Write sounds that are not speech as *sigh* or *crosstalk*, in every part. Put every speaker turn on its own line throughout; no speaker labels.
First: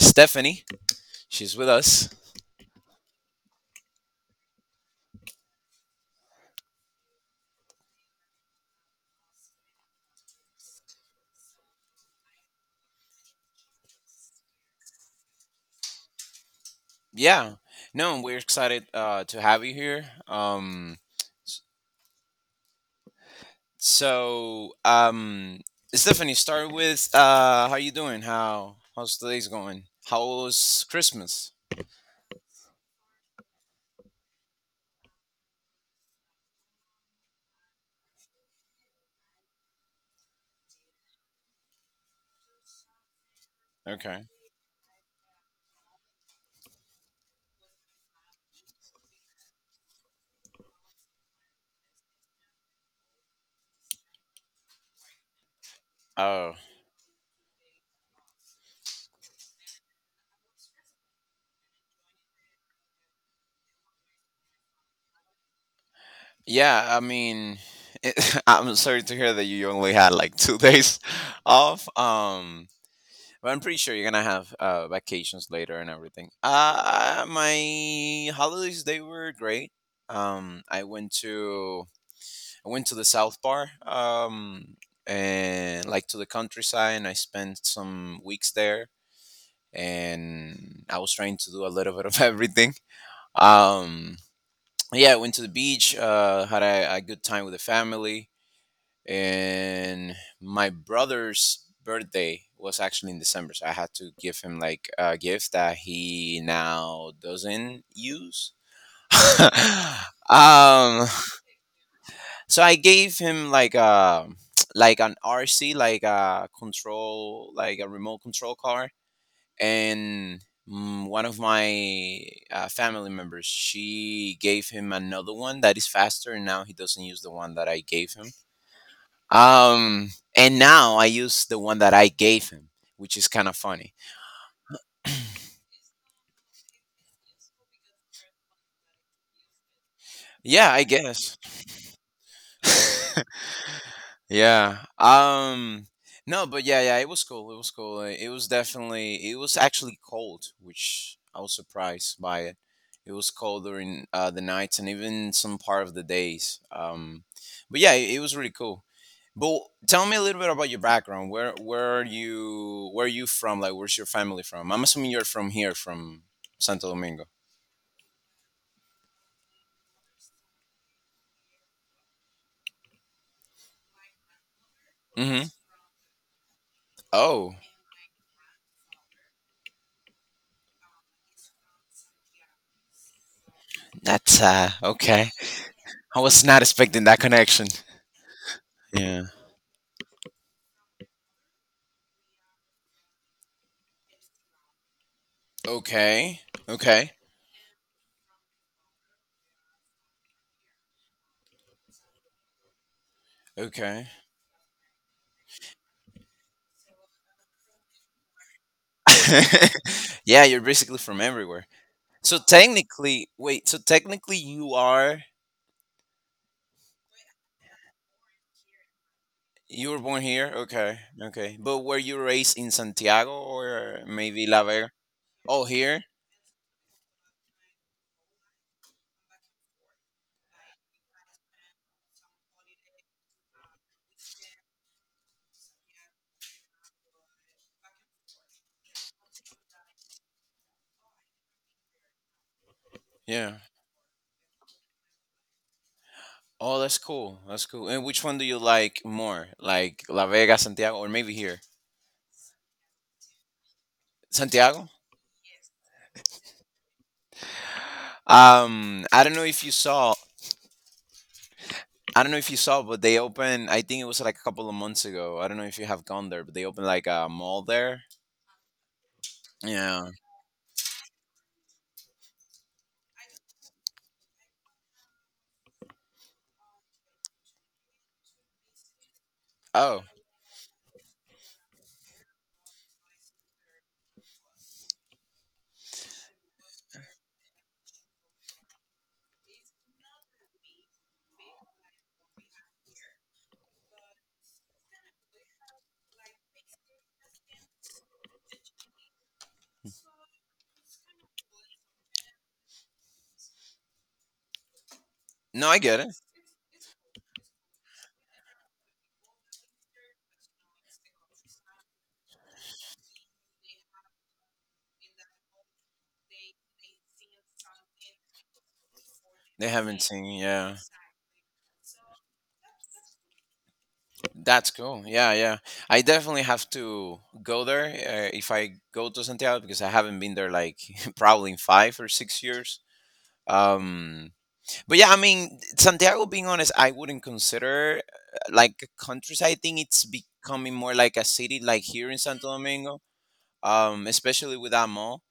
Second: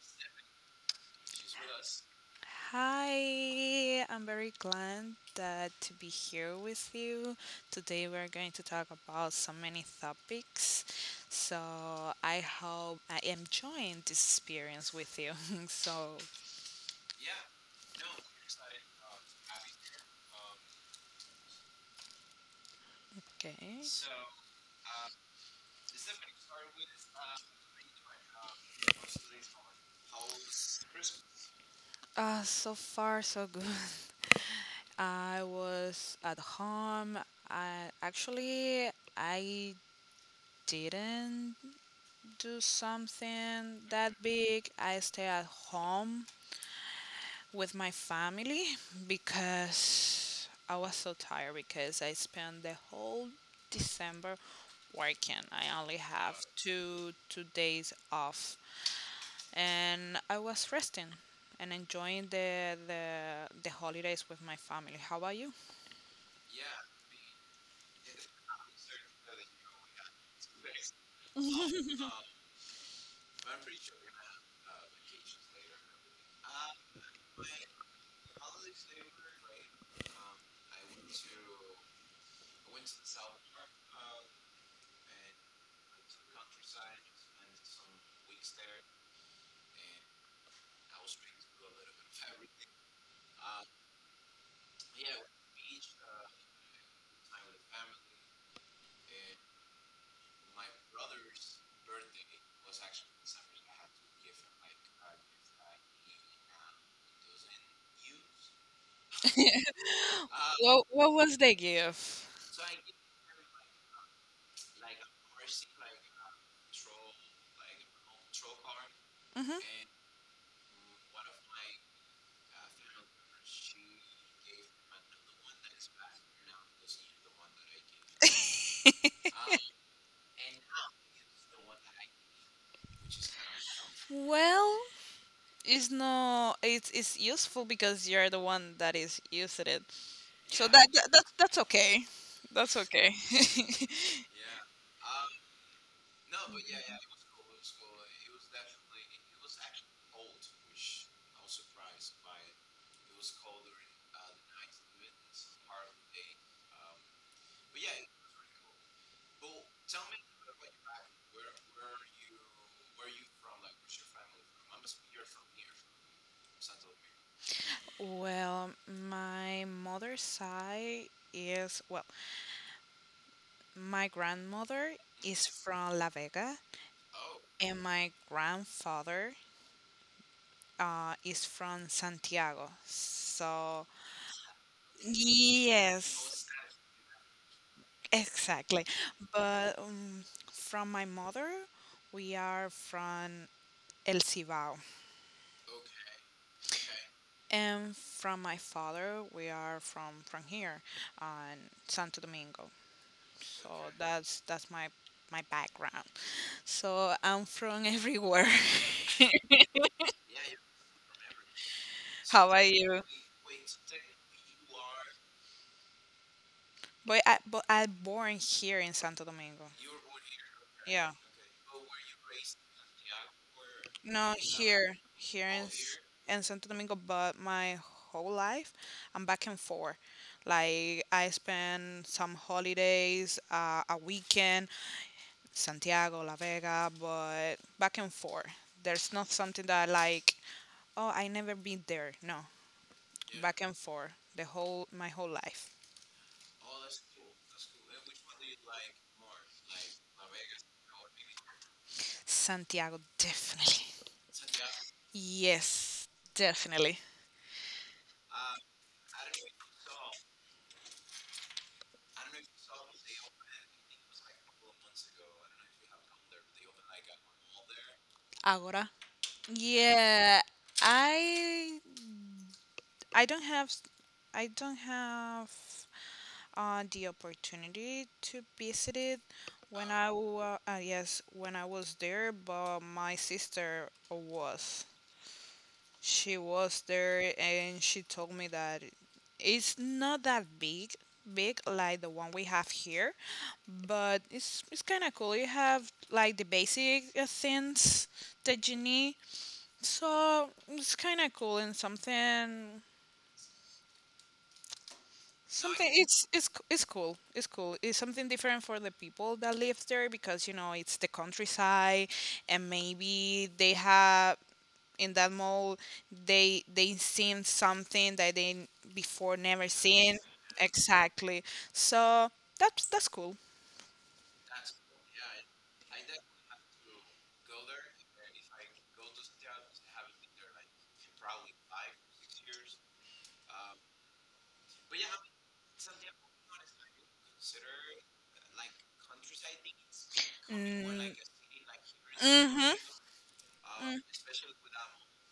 Stephanie. She's with us.
Hi, I'm very glad that to be here with you. Today we're going to talk about so many topics. So I hope I am enjoying this experience with you. *laughs* so
Yeah, no, and we're excited to have you here. S-
okay.
so, um, Stephanie, start with how you doing? How's today's going? How was Christmas?
So far so good. *laughs* I was at home. I actually I didn't do something that
Okay.
big. I stay at home with my family because I was so tired because I spent the whole December working. I only have
Oh,
two days off, and I was resting and enjoying the holidays with my family. How about you?
yeah. I mean, *laughs* I'm sorry to hear that you only had like 2 days *laughs* off. But I'm pretty sure you're gonna have vacations later and everything. My holidays they were great. Um, I went to I went to the South Bar, and like to the countryside, and I spent some weeks there. And I was trying to do a little bit of *laughs* everything. Um, yeah, I went to the beach, had a good time with the family and my brother's birthday was actually in December, so I had to give him like a gift that he now doesn't use. *laughs*
*laughs* what
um,
what was the gift?
so I gave him like a like an RC, like a control, like a remote control car,
hmm
and one of my family members she gave him another one that is faster, and now he doesn't use the one that I gave him and now I use the one that I gave him, which is kind of funny.
Well,
*clears throat*
it's no, it's useful because you're the one that is using it. So
Yeah, I
that, that's
guess.
that's okay. That's okay.
*laughs*
*laughs*
yeah. No, but yeah, it was cool. It was cool. It was actually cold, which I was surprised by it. It was cold during the nights and even some part of the days. But yeah, it was really cool. But tell me a little bit about your background. Where are you from? Like where's your family from? I'm assuming you're from here, from Santo Domingo.
surprised. Well, my mother's side is, well, my grandmother
Mm-hmm.
is from La Vega
Oh.
and my grandfather is from Santiago. So,
That's okay. I
yes,
was not expecting that connection.
exactly.
Yeah.
But from my mother, we are from El Cibao.
Okay. Okay.
And from my father, we are from here, on Santo Domingo. So
Okay.
that's my background. So I'm from everywhere.
*laughs* yeah, you're basically from everywhere.
*laughs*
So
How about you?
technically wait, so technically
But I born here in Santo Domingo.
you were born here? Okay.
Yeah.
Okay. But were you raised in Santiago or
No,
maybe La Vega?
here
Oh
in S-
here?
in Santo Domingo, but my whole life I'm back and forth. Like I spend some holidays, a weekend, Santiago, La Vega, but back and forth. There's not something that I like, oh, I never been there. No, yeah,
Yeah.
back and forth the whole my whole life.
Oh, that's cool. That's cool. And which one do you like more? Like La Vega, Santiago, or maybe here?
Santiago definitely.
Santiago?
Yes, definitely.
Um, I don't know if you saw, I don't know if you saw, but they opened, I think it was like a couple of months ago. I don't know if you have gone there, but they opened like a mall there.
Agora.
Yeah.
Yeah, I I don't have I don't have the opportunity to visit it when
Oh,
yes when I was there, but my sister was. She was there and she told me that it's not that big, big like the one we have here, but it's kind of cool. You have like the basic things that you need, so it's kind of cool and something.
no, I get it.
It's cool. It's cool. It's something different for the people that live there because you know it's the countryside, and maybe they have in that mode they seen something that they n- before never
They haven't
seen,
seen, yeah.
exactly. So that's cool.
That's cool. Yeah, yeah. I definitely have to go there if I go to Santiago because I haven't been there like *laughs* probably in 5 or 6 years. Um, but yeah, I mean, Santiago, being honest, I wouldn't consider like a countryside. I think it's becoming
mm,
more like a city, like here in Santo
mm-hmm
Domingo,
mm.
especially with that mall.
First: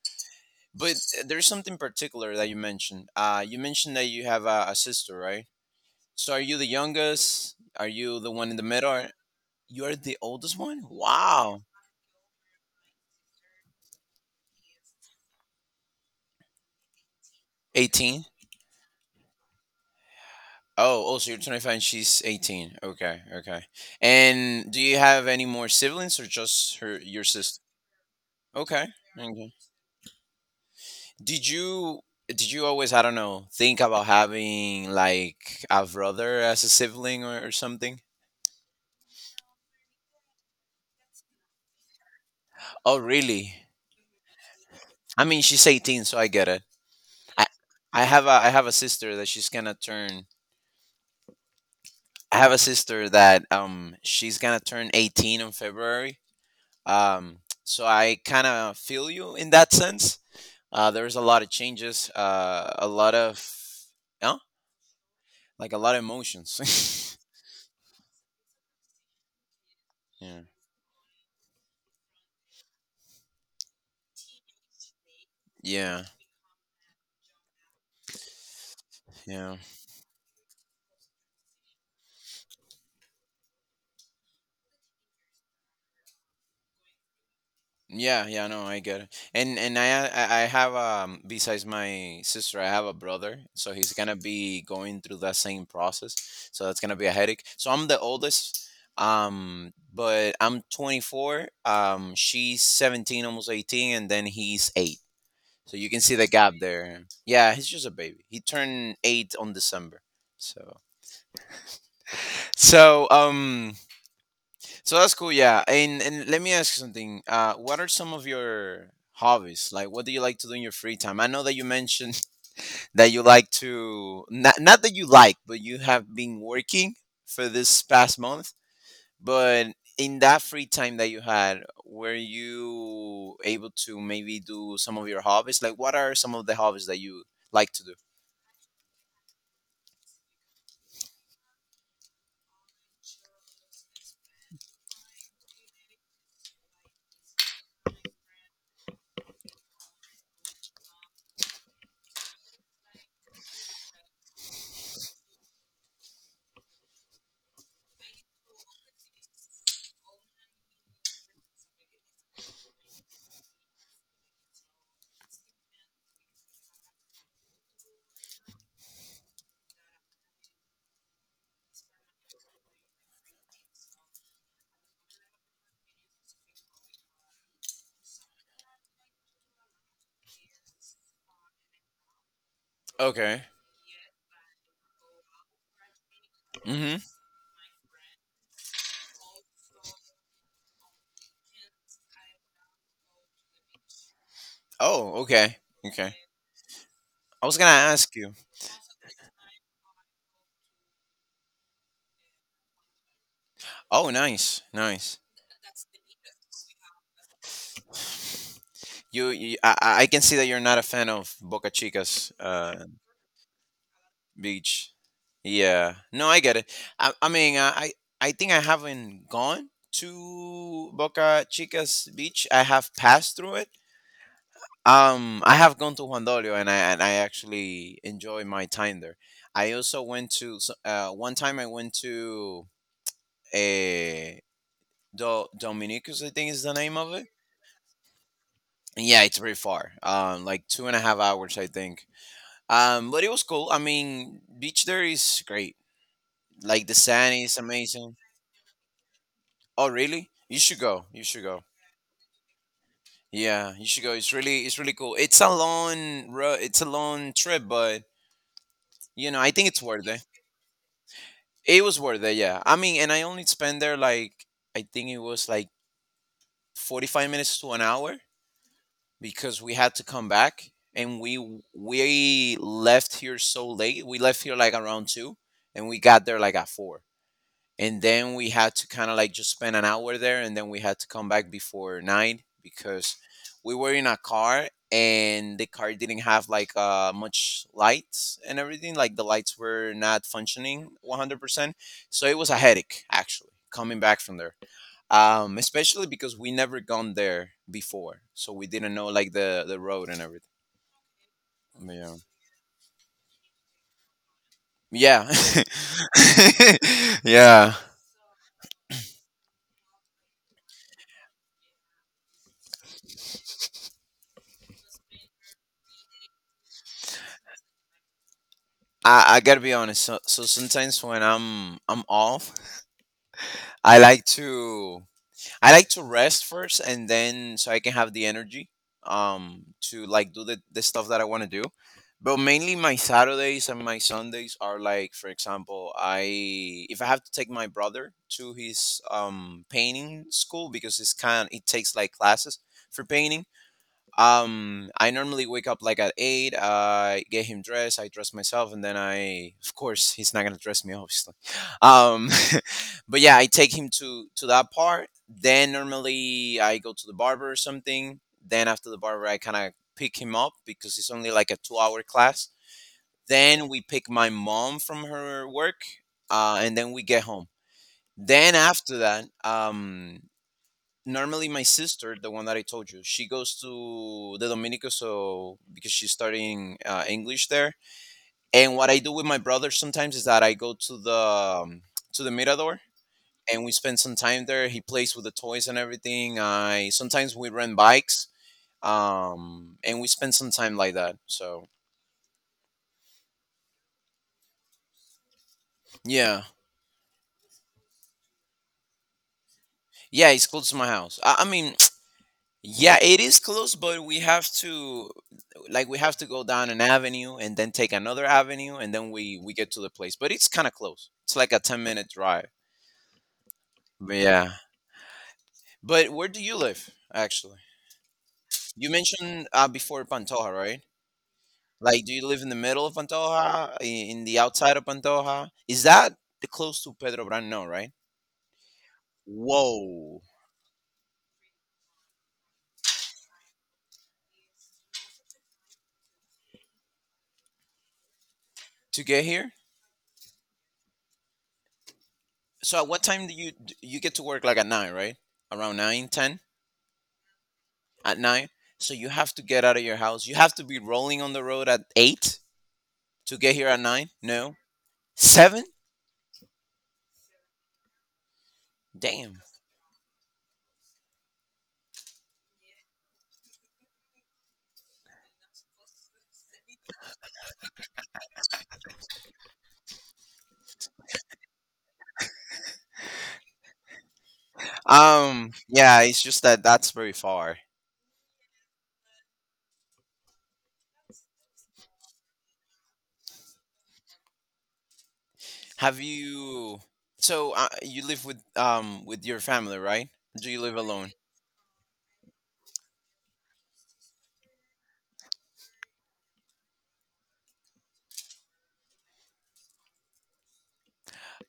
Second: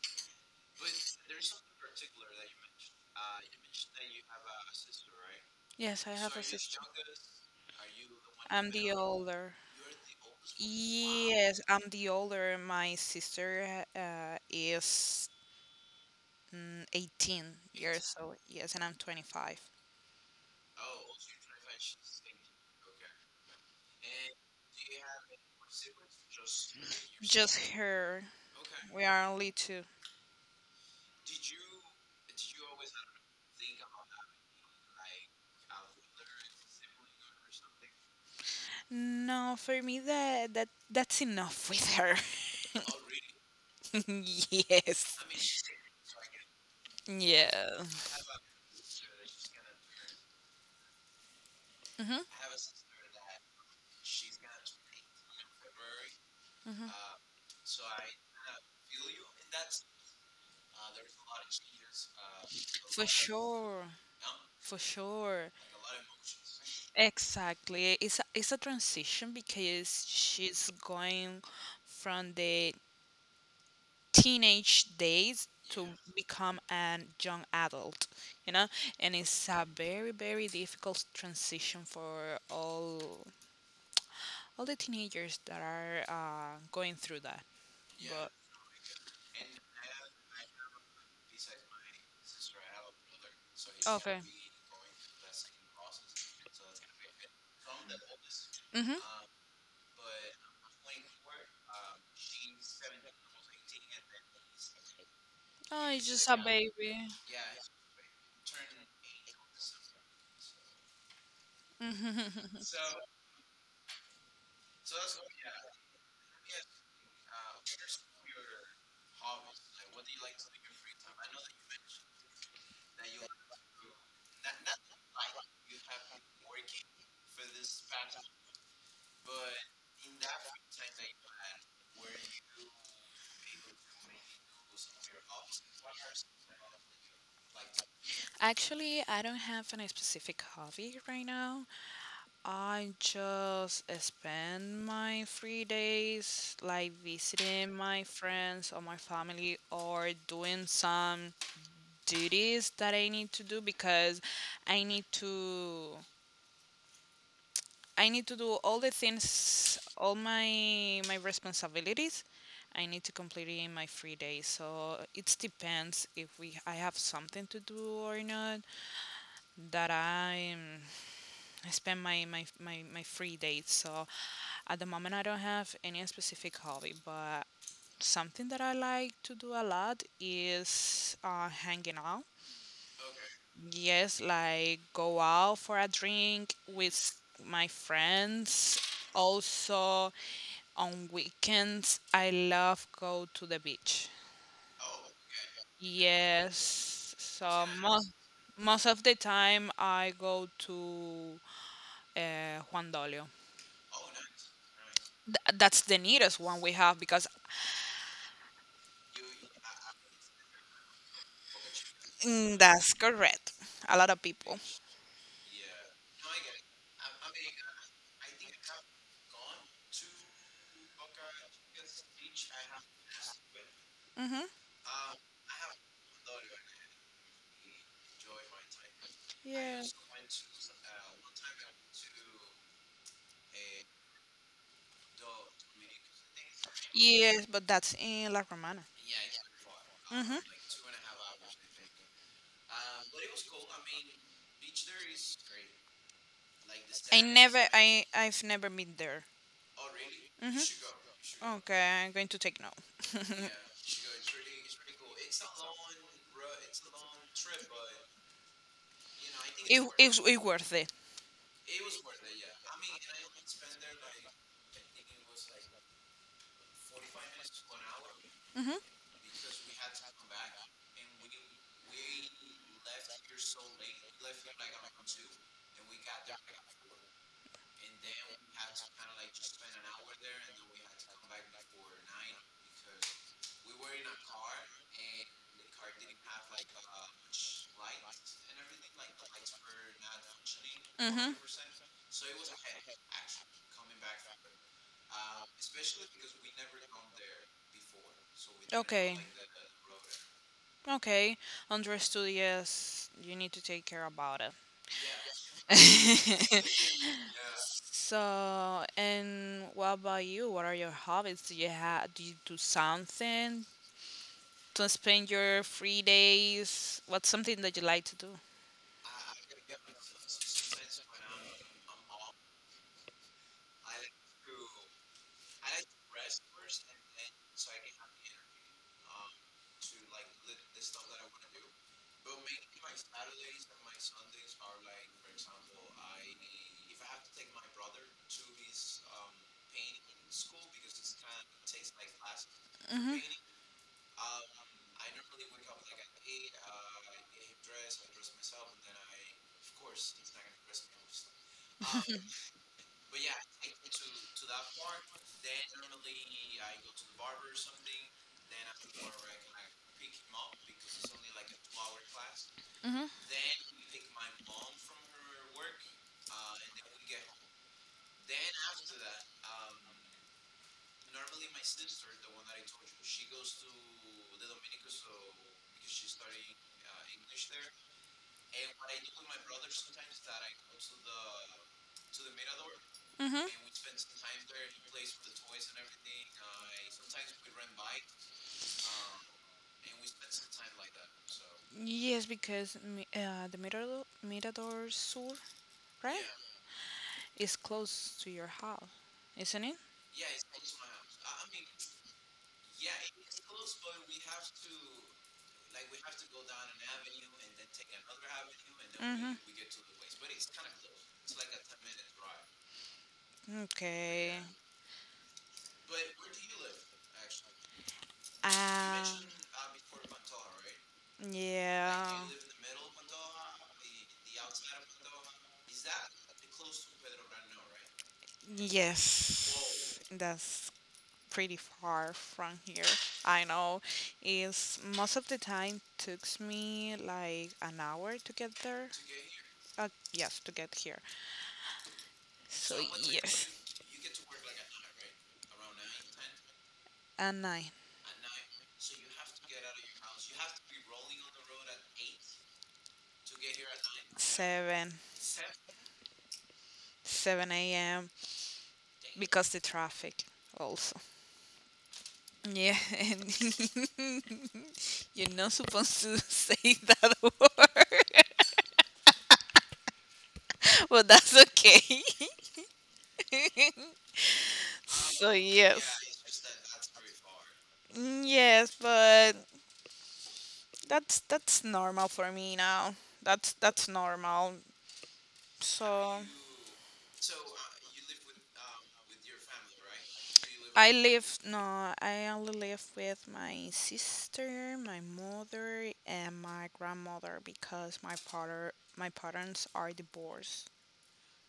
But there's something particular that you mentioned. You mentioned that you have a sister, right?
Yes, I
So
have
are
a
you the
sister.
youngest? Are you the one in the
I'm the
middle?
older.
You're the oldest one?
Yes,
Wow.
I'm the older. My sister is 18 years
18?
old, yes, and I'm 25.
Oh, oh, so you're 25 and she's 18. Okay, okay. And do you have any more siblings or just
You
her your
Just
sister?
her.
Okay.
We are only
Okay.
two.
Did you did you always, I don't know, think about having like a brother as a sibling or something?
No, for me that that's enough with her.
Oh, really?
*laughs* Yes.
I mean, she's 18, so I get it. I
Yeah.
I have a sister that she's gonna turn
hmm
I have a sister that she's gonna turn 18 in February. Um, so I kind of feel you in that sense. There's a lot of changes,
For sure.
yeah,
For sure.
like a lot of emotions.
Exactly. It's a transition because
*laughs* yeah.
she's going from the teenage days to, yeah,
Yeah,
become a young adult, you know? And it's
yeah,
a very, very difficult transition for all the teenagers that are going through that.
yeah,
But
yeah. No, I get it. And I have besides my sister, I have a brother, so he's gonna be going through that same process. So that's gonna be a headache. So I'm the oldest,
hmm
but I'm 24. She's 17, almost 18, and then he's eight. So you
oh,
can
it's
see the
just a
gap
baby.
there. Yeah, he's just a baby. He turned eight on December. So
*laughs*
so um so that's cool, yeah. And let me ask you something. What are some of your hobbies? Like what do you like to do in your free time? I know that you mentioned *laughs* that you like to not that you like, but you have been working for this past month. But in that free time that you had, were you able to maybe do some of your hobbies? Like what are some of the hobbies that you like to do?
Actually, I don't have any specific hobby right now. I just spend my free days like visiting my friends or my family or doing some duties that I need to do because I need to I need to do all the things, all my responsibilities. I need to complete it in my free day. So it depends if we I have something to do or not that I spend my free days. So at the moment I don't have any specific hobby, but something that I like to do a lot is hanging out.
Okay.
Yes, like go out for a drink
Mm-hmm.
with my friends. Also, on weekends, I love go to the beach.
Oh, okay. Okay.
Yes,
I was
so
gonna ask you.
most of the time I go to Juan Dolio.
Oh, nice, nice.
That's the nearest one we have because
You I can see that you're not a fan of Boca Chica's
that's correct. A lot of people.
beach. Yeah. No, I get it. I, I mean, I, I I think I haven't gone to Boca Chica's beach. I have passed through it.
hmm
I have gone to Juan Dolio, and I actually enjoy my time there. I
Yeah.
also went to one time. I went to eh, Dominicus, I think is the name of it.
Yes, but that's in La Romana.
And yeah, it's pretty far.
hmm
Like 2.5 hours, I think. But it was cool. I mean, beach there is great. Like the
I
sand is
never,
amazing.
I've never been there.
Oh, really?
hmm
You should go. You should go.
Okay, I'm going to take note.
Yeah, you should go. It's really cool. It's a it's a long trip, but you know, I think it's worth it.
It's worth it.
It was worth it. Yeah. I mean, and I only spent there like I think it was like 45 minutes to an hour,
hmm hmm
because we had to come back and we left here so late. We left here like around 2 and we got there like at 4. And then we had to kind of like just spend an hour there and then we had to come back before 9 because we were in a car and the car didn't have like much lights and everything, like the lights were not functioning 100%. So it was a headache actually coming back from there, especially because we never gone there before so we didn't know
Okay.
like the road and
Okay,
everything,
understood. Yes, you need to take care about it.
yeah, yeah, *laughs* yeah.
*laughs* So, and what about you? What are your hobbies? Do you have? Do you do something to spend your free days? What's something that you like to do?
I gotta be honest, so, sometimes when I'm off i like to I like to rest first and then so I can have the energy to like do the stuff that I want to do. But mainly my Saturdays and my Sundays are like for example, I if I have to take my brother to his painting school because it's kind it takes like classes for
Mhm.
painting, I normally wake up like at eight. I get him dressed. I dress myself, and then I, of course, he's not gonna dress me, obviously. Um, *laughs* but yeah, I take him to that part. Then normally I go to the barber or something. Then after the barber, I kind of pick him up because it's only like a 2 hour class.
Mhm.
Then we pick my mom from her work, and then we get home. Then after that, normally my sister the one that I told you she goes to the Dominica so because she's studying English there and what I do with my brother sometimes is that I go to the Mirador
Mhm.
and we spend some time there, he plays with the toys and everything, I sometimes we rent bikes and we spend some time like that, so
Yes, because the Mirador, Mirador Sur, right?
yeah,
Is close to your house, isn't it?
yeah, it's close to my house, I mean, yeah, it is close, but we have to we have to go down an avenue and then take another avenue and then we get to the place. But it's kind of close. It's like a 10-minute drive. But
Okay.
yeah. But where do you live actually? You
Yeah.
mentioned before Pantoja, right?
Like, do
Like do
yeah.
you live in the middle of Pantoja, in the outside of Pantoja? Is that the close to Pedro Brand? No, right?
Whoa. Yes.
Whoa.
That's pretty far from here. I know. It's most of the time takes me like an hour to get there.
To get here?
Uh, yes, to get here. So
So at what time do you get to work like at 9, right? Around nine, ten.
at nine,
At nine. So you have to get out of your house. You have to be rolling on the road at eight to get here at nine. No,
seven,
seven.
seven a.m.
Damn.
because the traffic also. Yeah, and *laughs* you're not supposed to say that *laughs* word, but that's okay. *laughs* so yes.
Yeah. It's just that that's very far.
Yes, but that's normal for me now. That's normal.
Have
So
you? So you live with your family, right? Do you live
I
alone?
live no, I only live with my sister, my mother, and my grandmother because my parents are divorced.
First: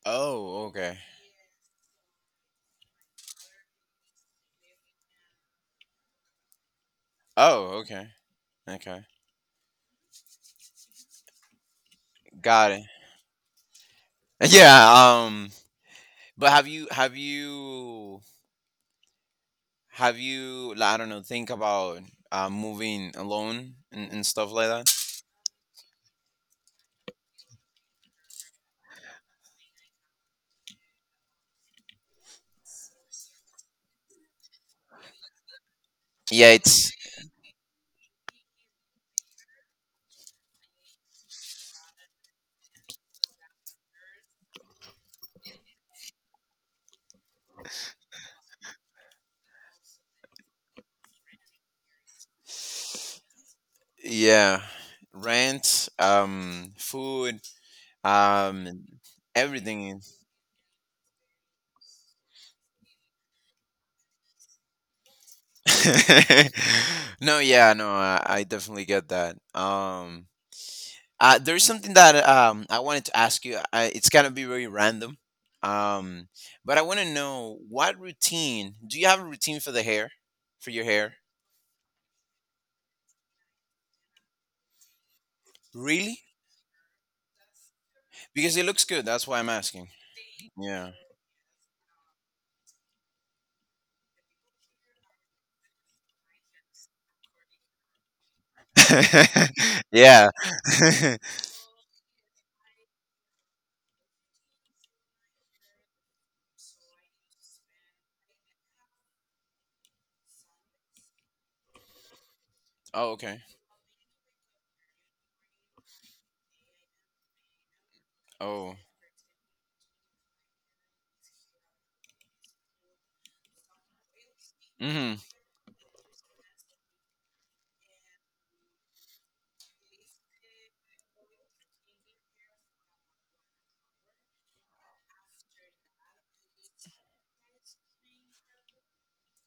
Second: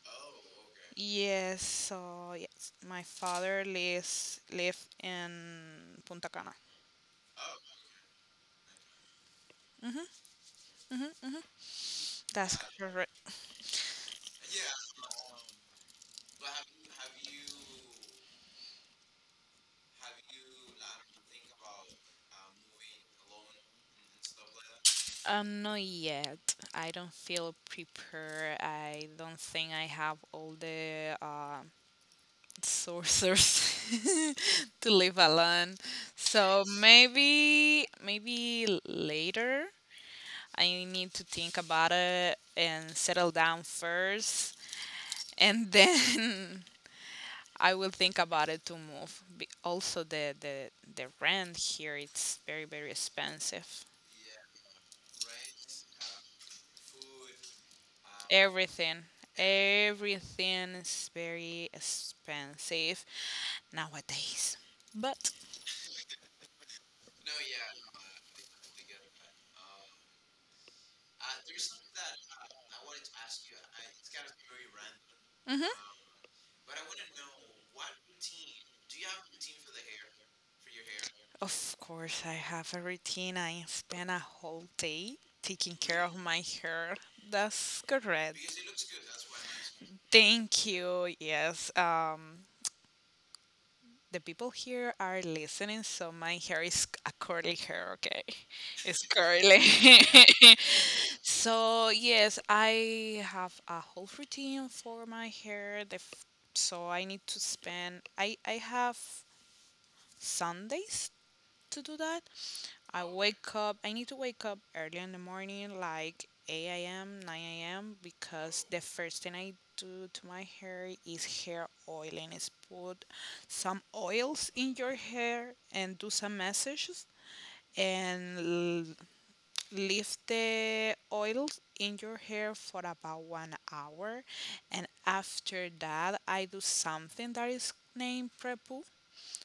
Oh. Okay.
Yes, so yes, my father lives live in Punta Cana.
Oh. Okay. Okay.
hmm That's
Got it.
correct.
*laughs* Yeah. But have you? Have you? Have you? Like, I don't know, think about moving alone and stuff like that.
Not yet. I don't feel prepared. I don't think I have all the sorcerers *laughs* to live alone.
Yeah.
So
It's
maybe maybe later I need to think about it and settle down first and then *laughs* I will think about it to move. Also the rent here it's very very expensive.
yeah, rent, food, um,
Everything
everything.
everything is very expensive nowadays. But
*laughs* no, yeah, no, I definitely get that. There's something that I wanted to ask you. It's gonna be very random,
mm-hmm.
um, but I want to know what routine do you have a routine for the hair, for your hair?
Of course, I have a routine. I spend a whole day taking care of
Really?
my hair. That's
Because
correct.
it looks good. That's why I'm asking.
Thank
Yeah.
you. Yes. The people here are listening, so my hair is a curly hair. Okay, it's curly.
*laughs* Yeah. *laughs*
*laughs* so yes, I have a whole routine for my hair. The f- so I need to spend. I have Sundays to do that. I
Oh, okay.
wake up, I need to wake up early in the morning, like 8 a.m., 9 a.m., because
Oh.
the first thing I do to my hair is hair oiling. Is put some oils in your
Mm-hmm.
hair and do some massages and l- leave the oils in your hair for about 1 hour. And after that, I do something that is named prepu,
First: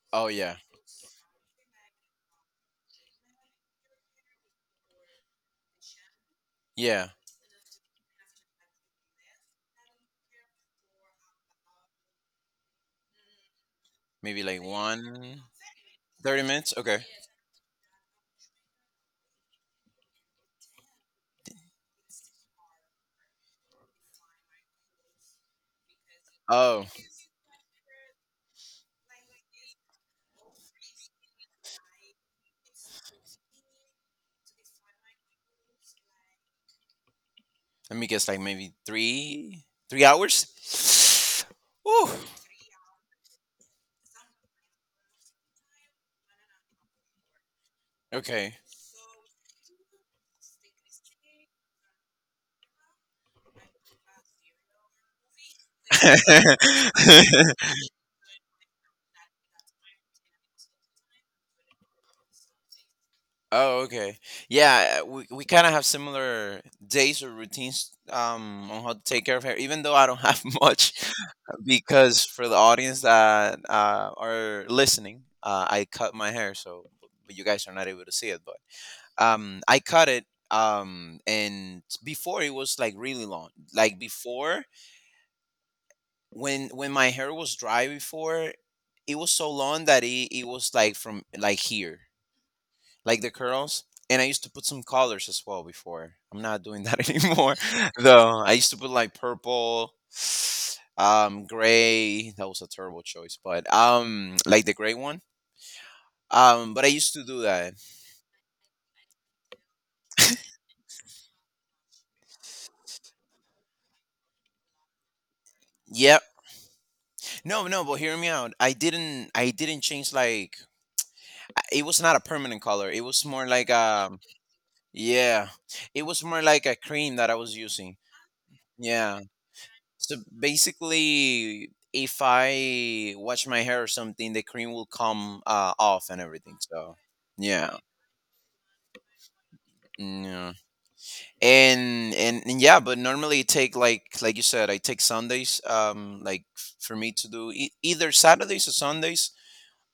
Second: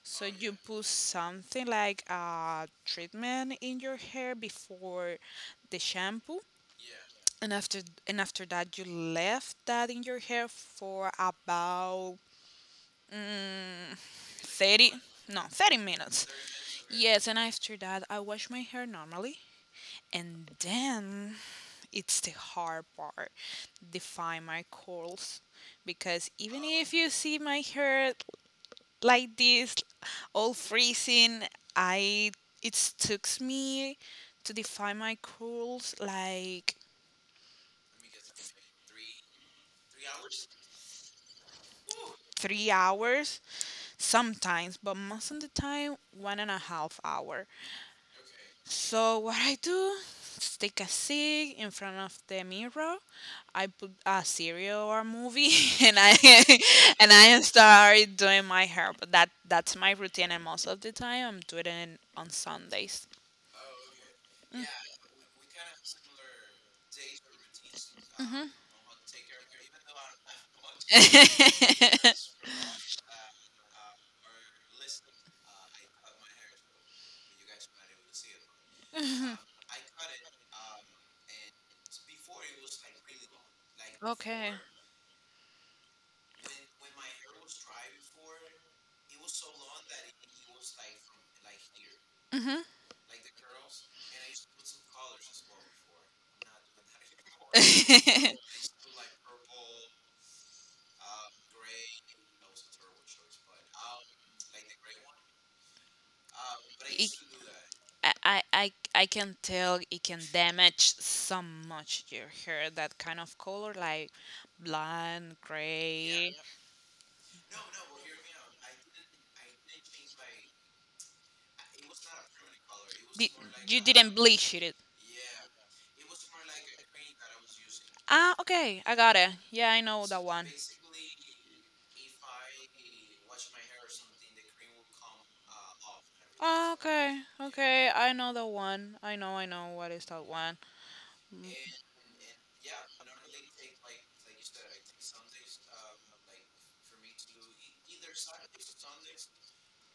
so
Oh
you
yeah.
put something like a treatment in your hair before the shampoo,
Yeah.
and after and after that you left that in your hair for about
Maybe like
30 no
one
30 minutes.
30 minutes? Okay.
Yes, and after that I wash my hair normally. And then it's the hard part, define my curls. Because even
Oh.
if you see my hair like this, all freezing. I it took me to define my curls like
Let me guess like maybe three hours? *sighs* Woo.
3 hours sometimes, but most of the time 1.5 hours.
Okay.
So what I do is take a seat in front of the mirror. I put a serial or a movie, *laughs* and I *laughs* and I
*laughs*
start doing my hair. But that's my routine, and most of the time I'm doing it on Sundays.
Oh, okay. Yeah, we kind of have similar days or routines,
Mhm.
on how to take care of hair, even though I don't have *laughs* much, because for the audience that are listening, I cut my hair, so but you guys are not able to see it, but I cut it, and before it was like really long. Like
*laughs* okay.
before, when my hair was dry before, it was so long that it was like from like here like the curls. And I used to put some colors as well before. I'm not doing that *laughs* anymore,
*laughs*
though. I used to put like purple, gray. That was a terrible choice, but like the gray one. But I used
It-
to do that.
I can tell it can damage so much your hair. That kind of color, like blonde,
Yep.
gray.
No, no. But hear me out. I didn't change. Like it was not a permanent color. It was
Di-
more like
you didn't
um.
bleach it.
Yeah, it was more like a cream that I was using.
Ah, okay, I got
Yeah.
it. Yeah, I know
So
that one.
basically, if I wash my hair or something, the cream will come off and everything.
Oh,
So
okay.
yeah,
Okay, I know the one. I know what is that
yeah,
one.
and yeah, but normally it take like you said, I take Sundays. Like for me to do either Saturdays or Sundays.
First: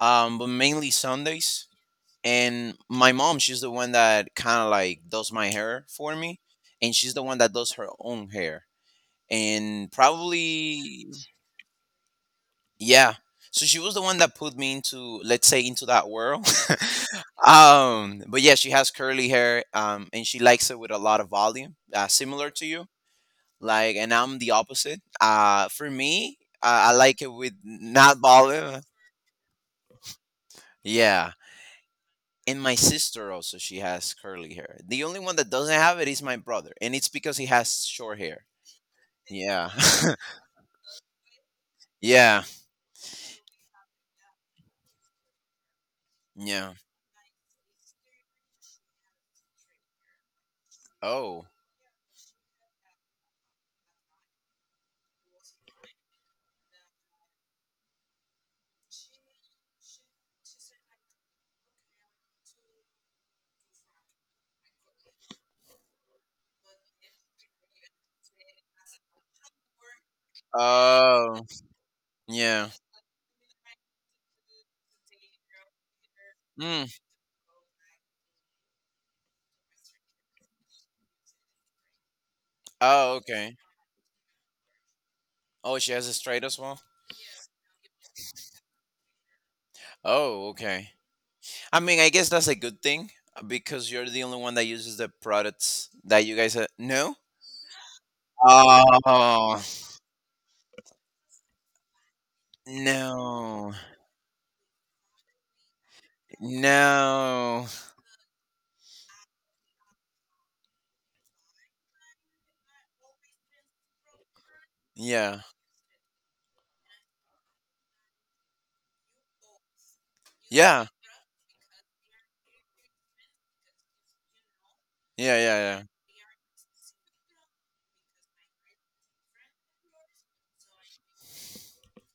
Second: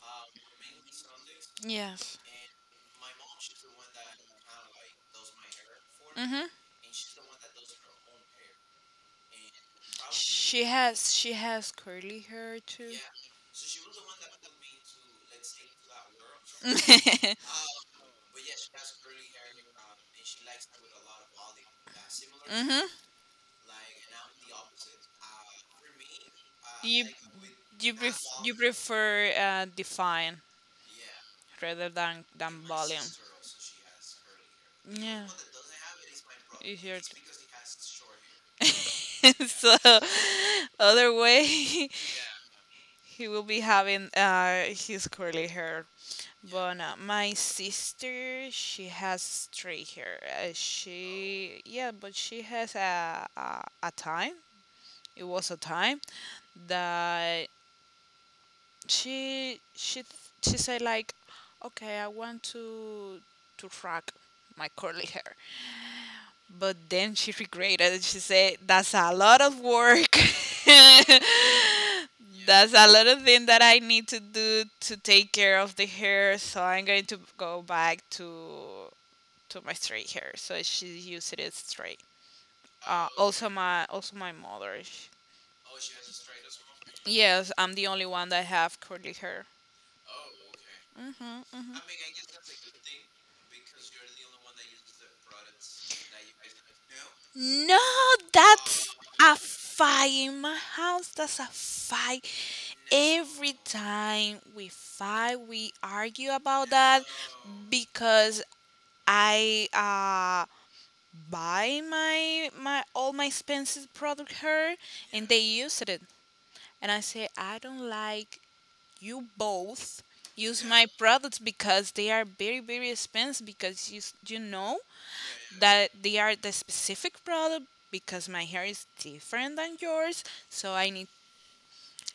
But mainly Sundays.
Yes.
And my mom, she's the one that kind of like does my hair for me,
Mhm.
and she's the one that does her own hair. And probably.
She has curly hair too.
Yeah.
*laughs*
So she was the one that put me into, let's say, into that world.
Mhm.
*laughs* But yeah, she has curly hair, and she likes it with a lot of volume, similar to you. Like, and I'm the opposite. For me, I
You
like it with
you
not
you
volume.
prefer define
Yeah.
rather than
And my
volume.
sister also, she has curly hair. The only
Yeah.
one that doesn't have it is my brother, and
Easier
it's
to
because he has short hair.
*laughs*
Yeah.
so other way
*laughs*
*laughs*
Yeah.
he will be having his curly hair. But
Yeah.
no, my sister she has straight hair,
Oh.
she yeah but she has a time. It was a time that she she she said like, okay, I want to rock my curly hair. But then she regretted. It. She said, "That's a lot of work. *laughs*
Oh. Yeah.
That's a lot of thing that I need to do to take care of the hair. So I'm
Mm.
going to go back to my straight hair." So she used it straight.
Oh, okay.
Also my mother.
Oh, she has a straight as well.
Yes, I'm the only one that have curly hair.
Oh, okay. I
hmm
mean, I guess that's a good thing, because you're the only one that uses the products that you guys. Are. No.
No, that a
Oh
fight in my house. That's a fight. Every
no,
time we fight, we argue about that
no.
because I buy my my all my expensive product here, and they
Yeah,
use it. And I say I don't like you both use my
yeah,
products because they are very very expensive because you know
yeah, yeah, yeah.
that they are the specific product because my hair is different than yours, so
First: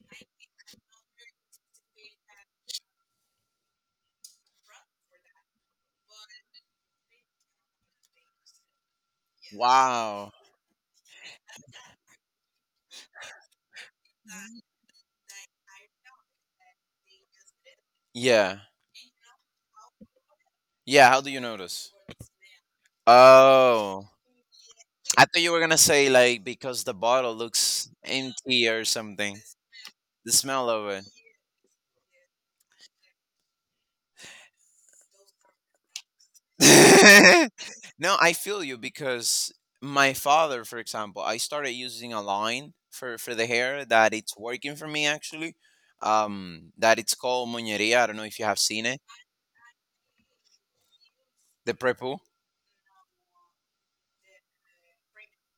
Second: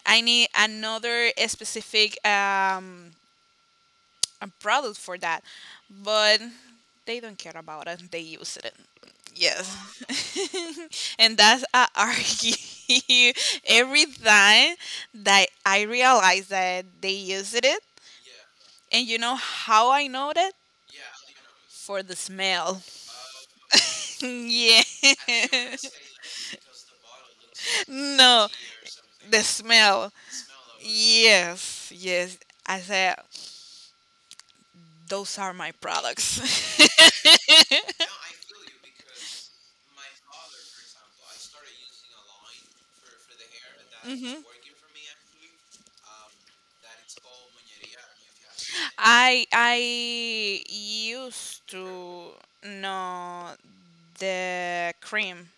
I need another specific a product for that, but they don't care about it. They use it. Yes,
Wow.
*laughs* and that's I argue *laughs* every time that I realize that they used it.
Yeah,
And you know how I know that?
yeah. How do you notice?
For the smell.
Oh,
*laughs* yeah.
I thought you were gonna say like because the bottle looks
no,
empty or
the
something.
smell.
The smell of it.
Yes, yes. I said, those are my products.
*laughs*
*laughs*
No, I feel you because my father, for example, I started using a line for the hair that it's
Mhm.
working for me actually. That it's called moñería. I don't know if you have seen it.
I used
The prepu.
to know the cream.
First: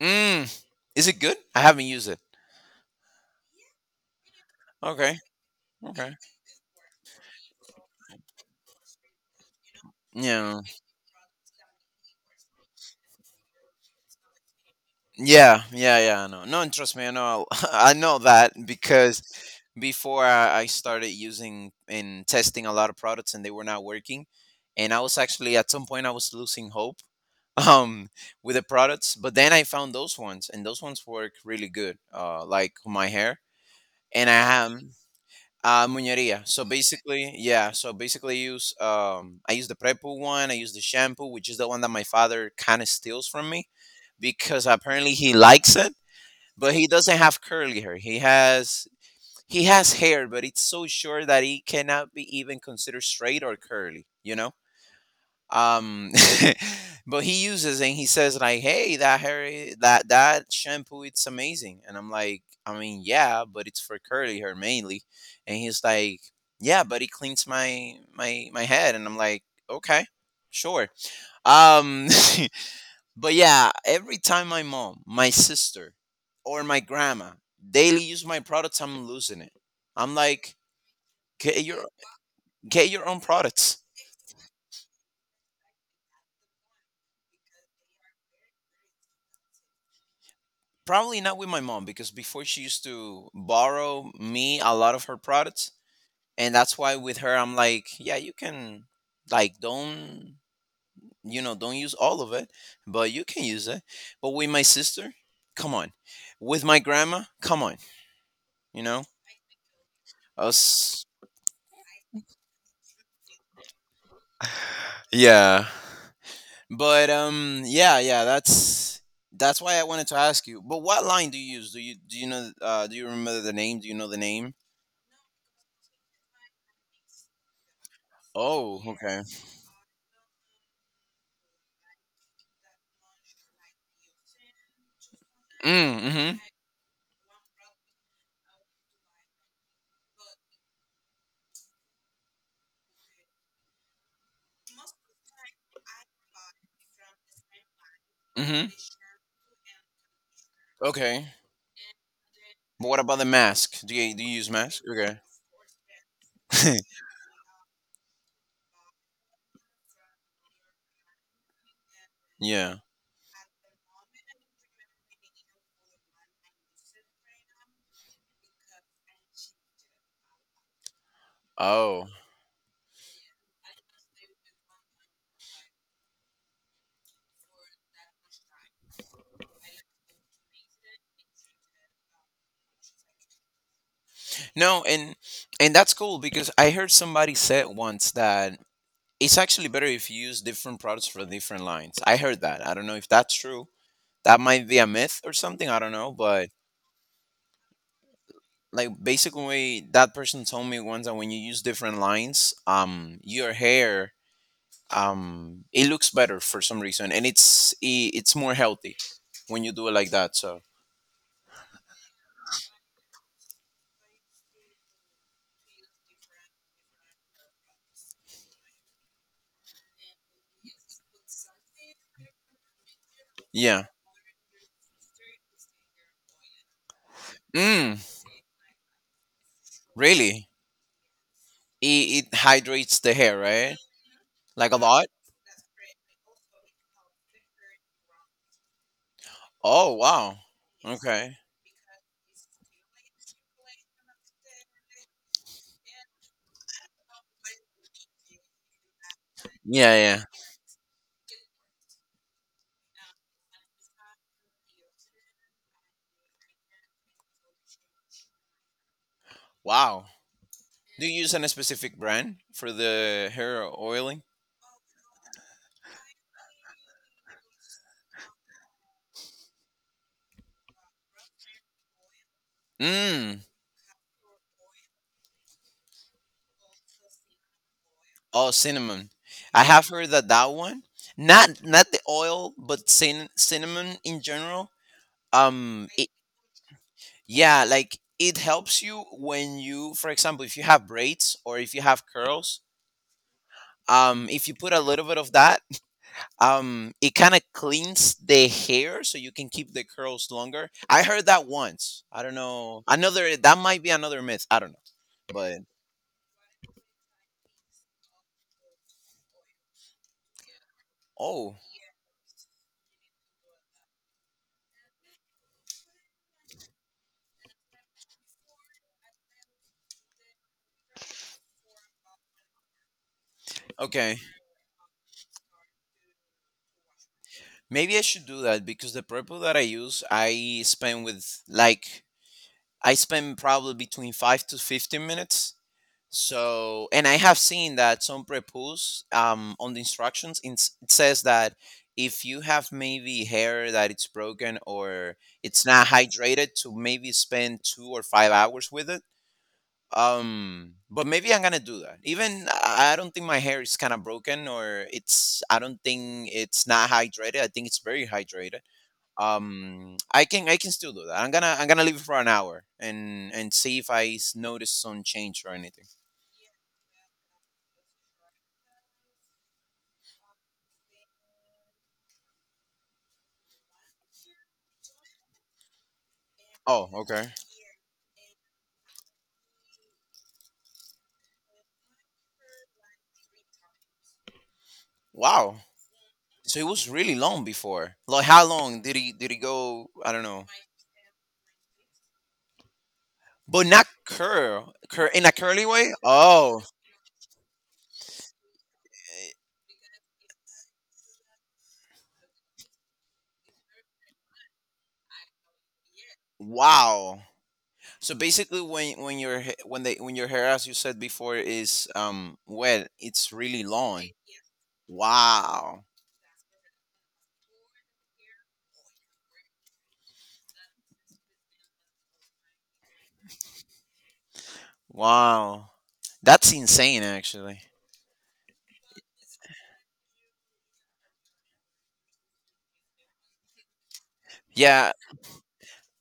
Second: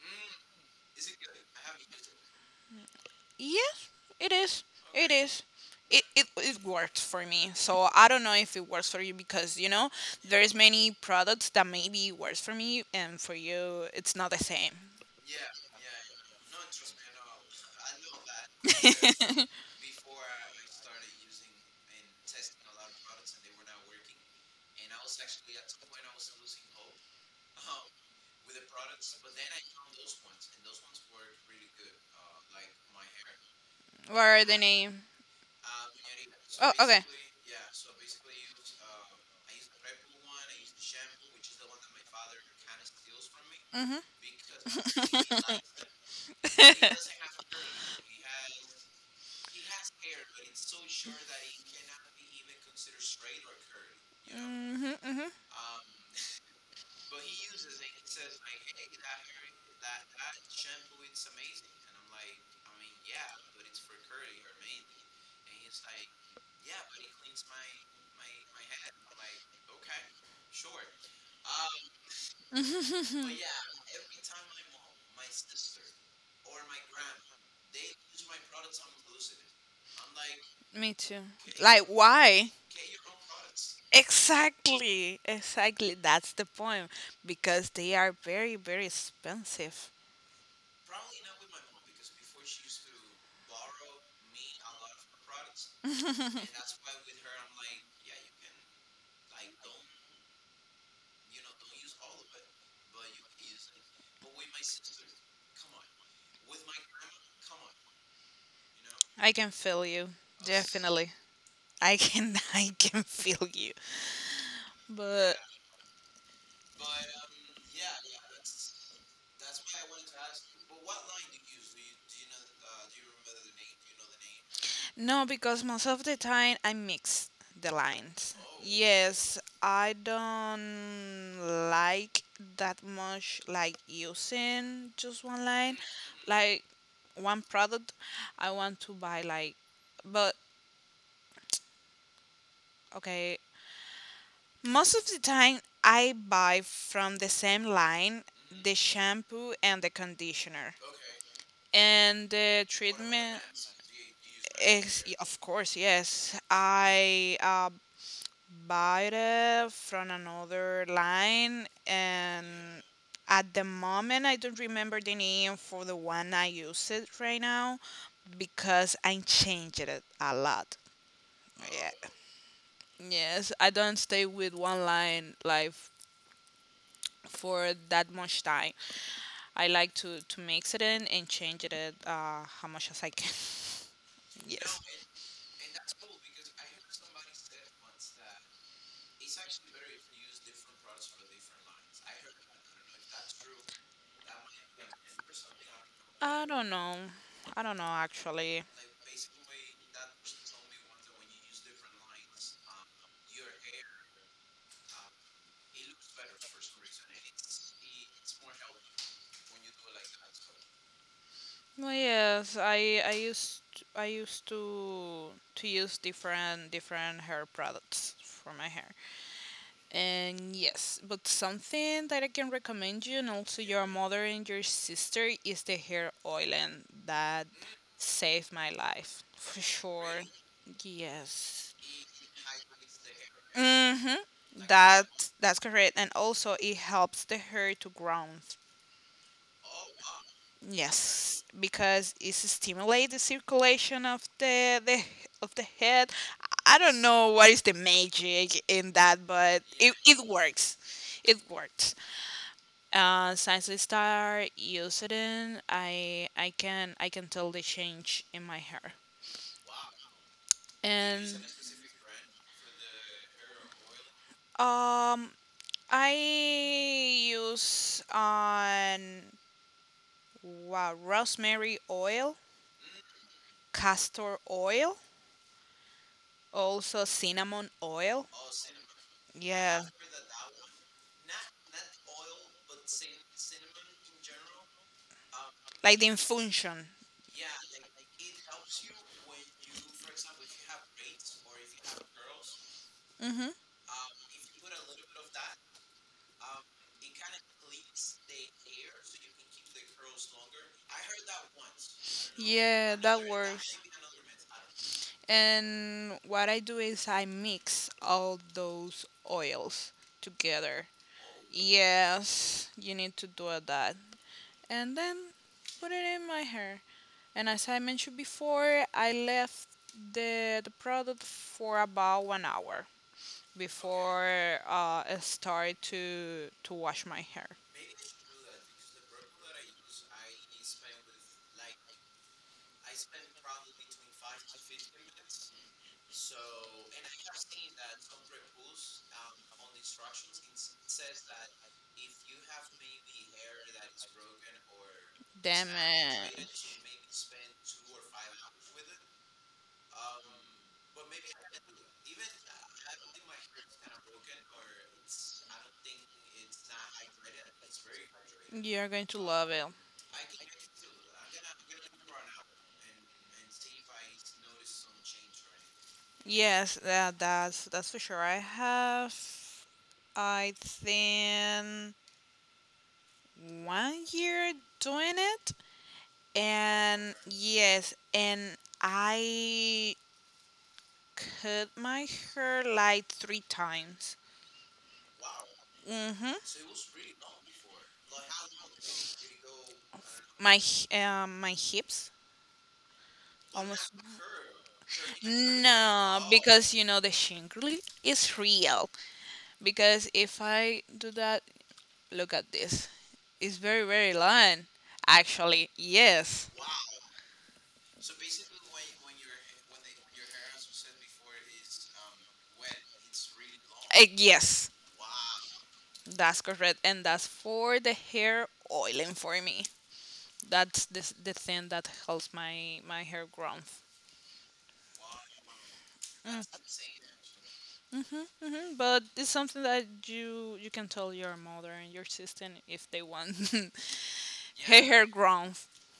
Mm, is it good? I haven't used it.
Yes, it is. It
Okay.
is.
Okay.
It works for me, so I don't know if it works for you because you know there's
Yeah.
many products that maybe works for me and for you it's not the same.
Yeah. Yeah. Yeah. No. No. And trust me, I know. *laughs* I know that because
*laughs*
before I started using and testing a lot of products and they were not working, and I was actually at some point I was losing hope um with the products, but then I found those ones and those ones work really good, like my hair.
What
And I
are the
have,
name?
muñería. So
Oh, okay.
basically, yeah, so basically I use, I use the prepo one, I use the shampoo, which is the one that my father kind of steals from me
Mm-hmm. Mm-hmm.
because apparently he likes it. But he doesn't have curly hair, he has hair, but it's so short that he cannot be even considered straight or curly, you know, um, *laughs* but he uses and he says like, "Hey, that hair, that shampoo, it's amazing." And I'm like, "I mean, yeah, but it's for curly hair mainly." And he's like, "Yeah, but it cleans my head." And I'm like, "Okay, sure." Um, *laughs* but yeah, every time my mom,
Mm-hmm.
my
*laughs*
sister, or my grandma daily use my products, I'm losing it. I'm like,
*laughs* Me too.
get
Like,
your
why?
get your own products.
Exactly. Exactly. That's the point. Because they are very, very expensive.
Probably not with my mom because before she used to borrow me a lot of her products, and that's why with her I'm like, yeah, you can, like, don't, don't use all of it, but you can use it. But with my sister, come on. With my grandma, come on. You know
I can feel you.
us.
Definitely. I can *laughs* I can feel you. But
Yeah. But yeah, yeah. That's why I wanted to ask you. But what line do you use? Do you know? Do you remember the name? Do you know the name?
no, because most of the time I mix the lines.
Oh, okay.
Yes, I don't like that much, like using just one line,
Mm.
like one product I want to buy, like, but okay, most of the time I buy from the same line,
Hmm, hmm.
the shampoo and the conditioner
Okay.
and the
But what about the
treatment.
mask? Do you use mask? Okay.
Of course, yes.
*laughs*
I buyer from another line, and
Yeah.
at the moment I don't remember the name for the one I use it right now because I changed it a lot.
Oh.
Yeah. Yes, I don't stay with one line like for that much time. I like to mix it in and change it how much as I can. *laughs* Yes.
No, and that's cool because I heard somebody said once that it's actually better if you use different products for different lines. I heard that. I don't know if that's true. That might be a myth or something, I don't know,
I
but
don't know. I don't know actually.
like basically that person told me once that when you use different lines, your hair, it looks better for some reason, and it's more healthy when you do it like that. So
No, yes, I used I used to use different hair products for my hair. And yes, but something that I can recommend you, and also
yeah.
your mother and your sister, is the hair oiling that
Mm.
saved my life for sure.
Really?
Yes.
It hydrates the hair, right?
Mhm.
Like a lot.
That that's correct, and also it helps the hair to grow.
Oh wow. Okay.
Yes, because it stimulates the circulation of the of the head. I don't know what is the magic in that, but
Yeah,
it,
yeah.
it works. It works. Since I start using it, I can I can tell the change in my hair.
Wow. Do you
And
use any specific brand for the hair oiling?
um, I use on wow rosemary oil,
Mm.
castor oil, also cinnamon oil.
Oh, cinnamon. I
Yeah,
have heard that that one, not the oil, but cinnamon in general.
like the
It,
infusion.
yeah, like it helps you when you, for example, if you have braids or if you have curls.
Hmm.
If you put a little bit of that, it kind of cleans the hair so you can keep the curls longer. I heard that once. I don't know.
Yeah, that
Another that
works.
might be another myth. I don't know. But
And what I do is I mix all those oils together.
oh,
Yes, you need to do that. And then put it in my hair. And as I mentioned before, I left the product for about 1 hour
okay.
before I started to wash my hair.
Maybe I should do that because the purple that I use, I spend with like I spend probably between 5 to 15 minutes. So, and I have seen that some prepos, on the instructions in, it says that if you have maybe hair that it's broken or it's
Damn
not
it.
hydrated, to maybe spend 2 or 5 hours with it. But maybe I'm gonna do that. Even I don't think my hair is kind of broken or it's. I don't think it's not hydrated. I think it's very hydrated.
You're going to love it.
I can still do that. I'm gonna leave it for an hour, and see if notice some change or anything.
Yes, that's that's for sure. I have, I think, 1 year doing it,
Oh
and
okay.
yes, and I cut my hair like three times.
Wow.
Mhm.
So it was really long before, like how long did he go, I don't know.
My my hips,
But not
almost.
curl in a curly way.
No,
Oh.
because you know the shingly is real,
Eh.
because if I do that, look at this, it's very, very long, actually, yes.
Wow. So basically when your ha- when they when your hair, as you said before, is wet, it's really long.
Yes,
Wow.
that's correct, and that's for the hair oiling for me. That's the thing that helps my my hair growth.
Wow. That's insane actually.
Mhm, mhm. But it's something that you can tell your mother and your sister if they want *laughs* her. Yeah.
Yeah.
Hair grown.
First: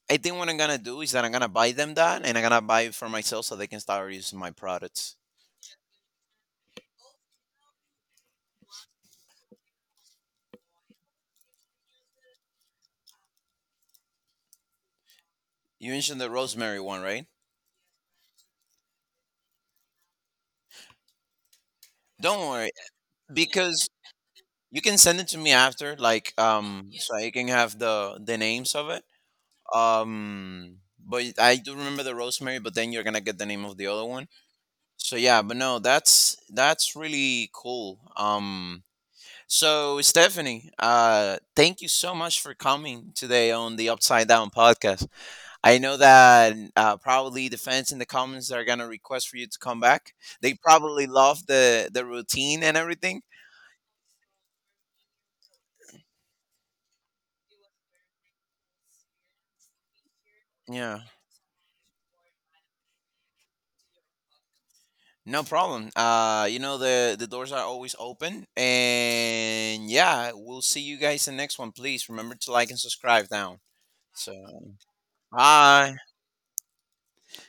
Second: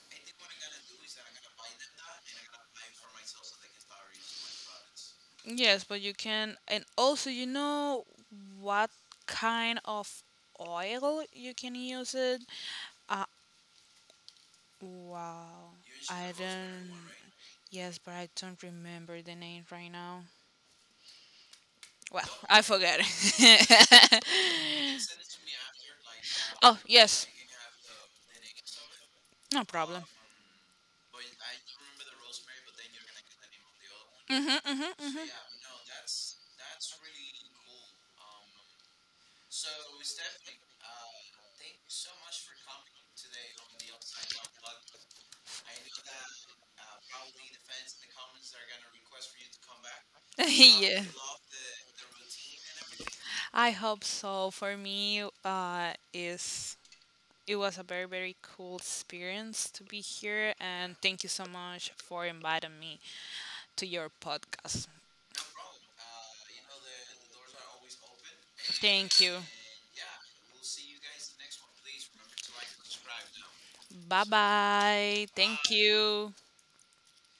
I think what I'm gonna do is that I'm gonna buy them that, and I'm gonna buy it for myself so they can start using my products.
Yes, but you can, and also you know what kind of oil you can use it. Uh, wow,
You mentioned the
I
rosemary
don't.
one, right?
Right? Yes, but I don't remember the name right now. Well, *laughs*
Don't
I worry.
worry,
Forgot.
because you can send it to me after, like,
*laughs* Oh okay.
so
Yes,
I can have the
you can
names of it.
no follow problem up.
But I do remember the rosemary, but then you're gonna get the name of the other one.
Mhm,
So
mhm,
yeah, but no, that's really
*laughs*
cool. So Stephanie, thank you so much for coming today on the Upside Down podcast. I know that, probably the fans in the comments are gonna request for you to come back. They
yeah.
probably love the routine and everything.
I hope so. For me, is it was a very, very cool experience to be here, and
Yeah.
thank you so much for inviting me to your podcast.
No problem. You know the doors are always open,
Thank you.
and yeah, we'll see you guys in the next one. Please remember to like and subscribe down.
Bye
So,
bye. Thank
bye.
you.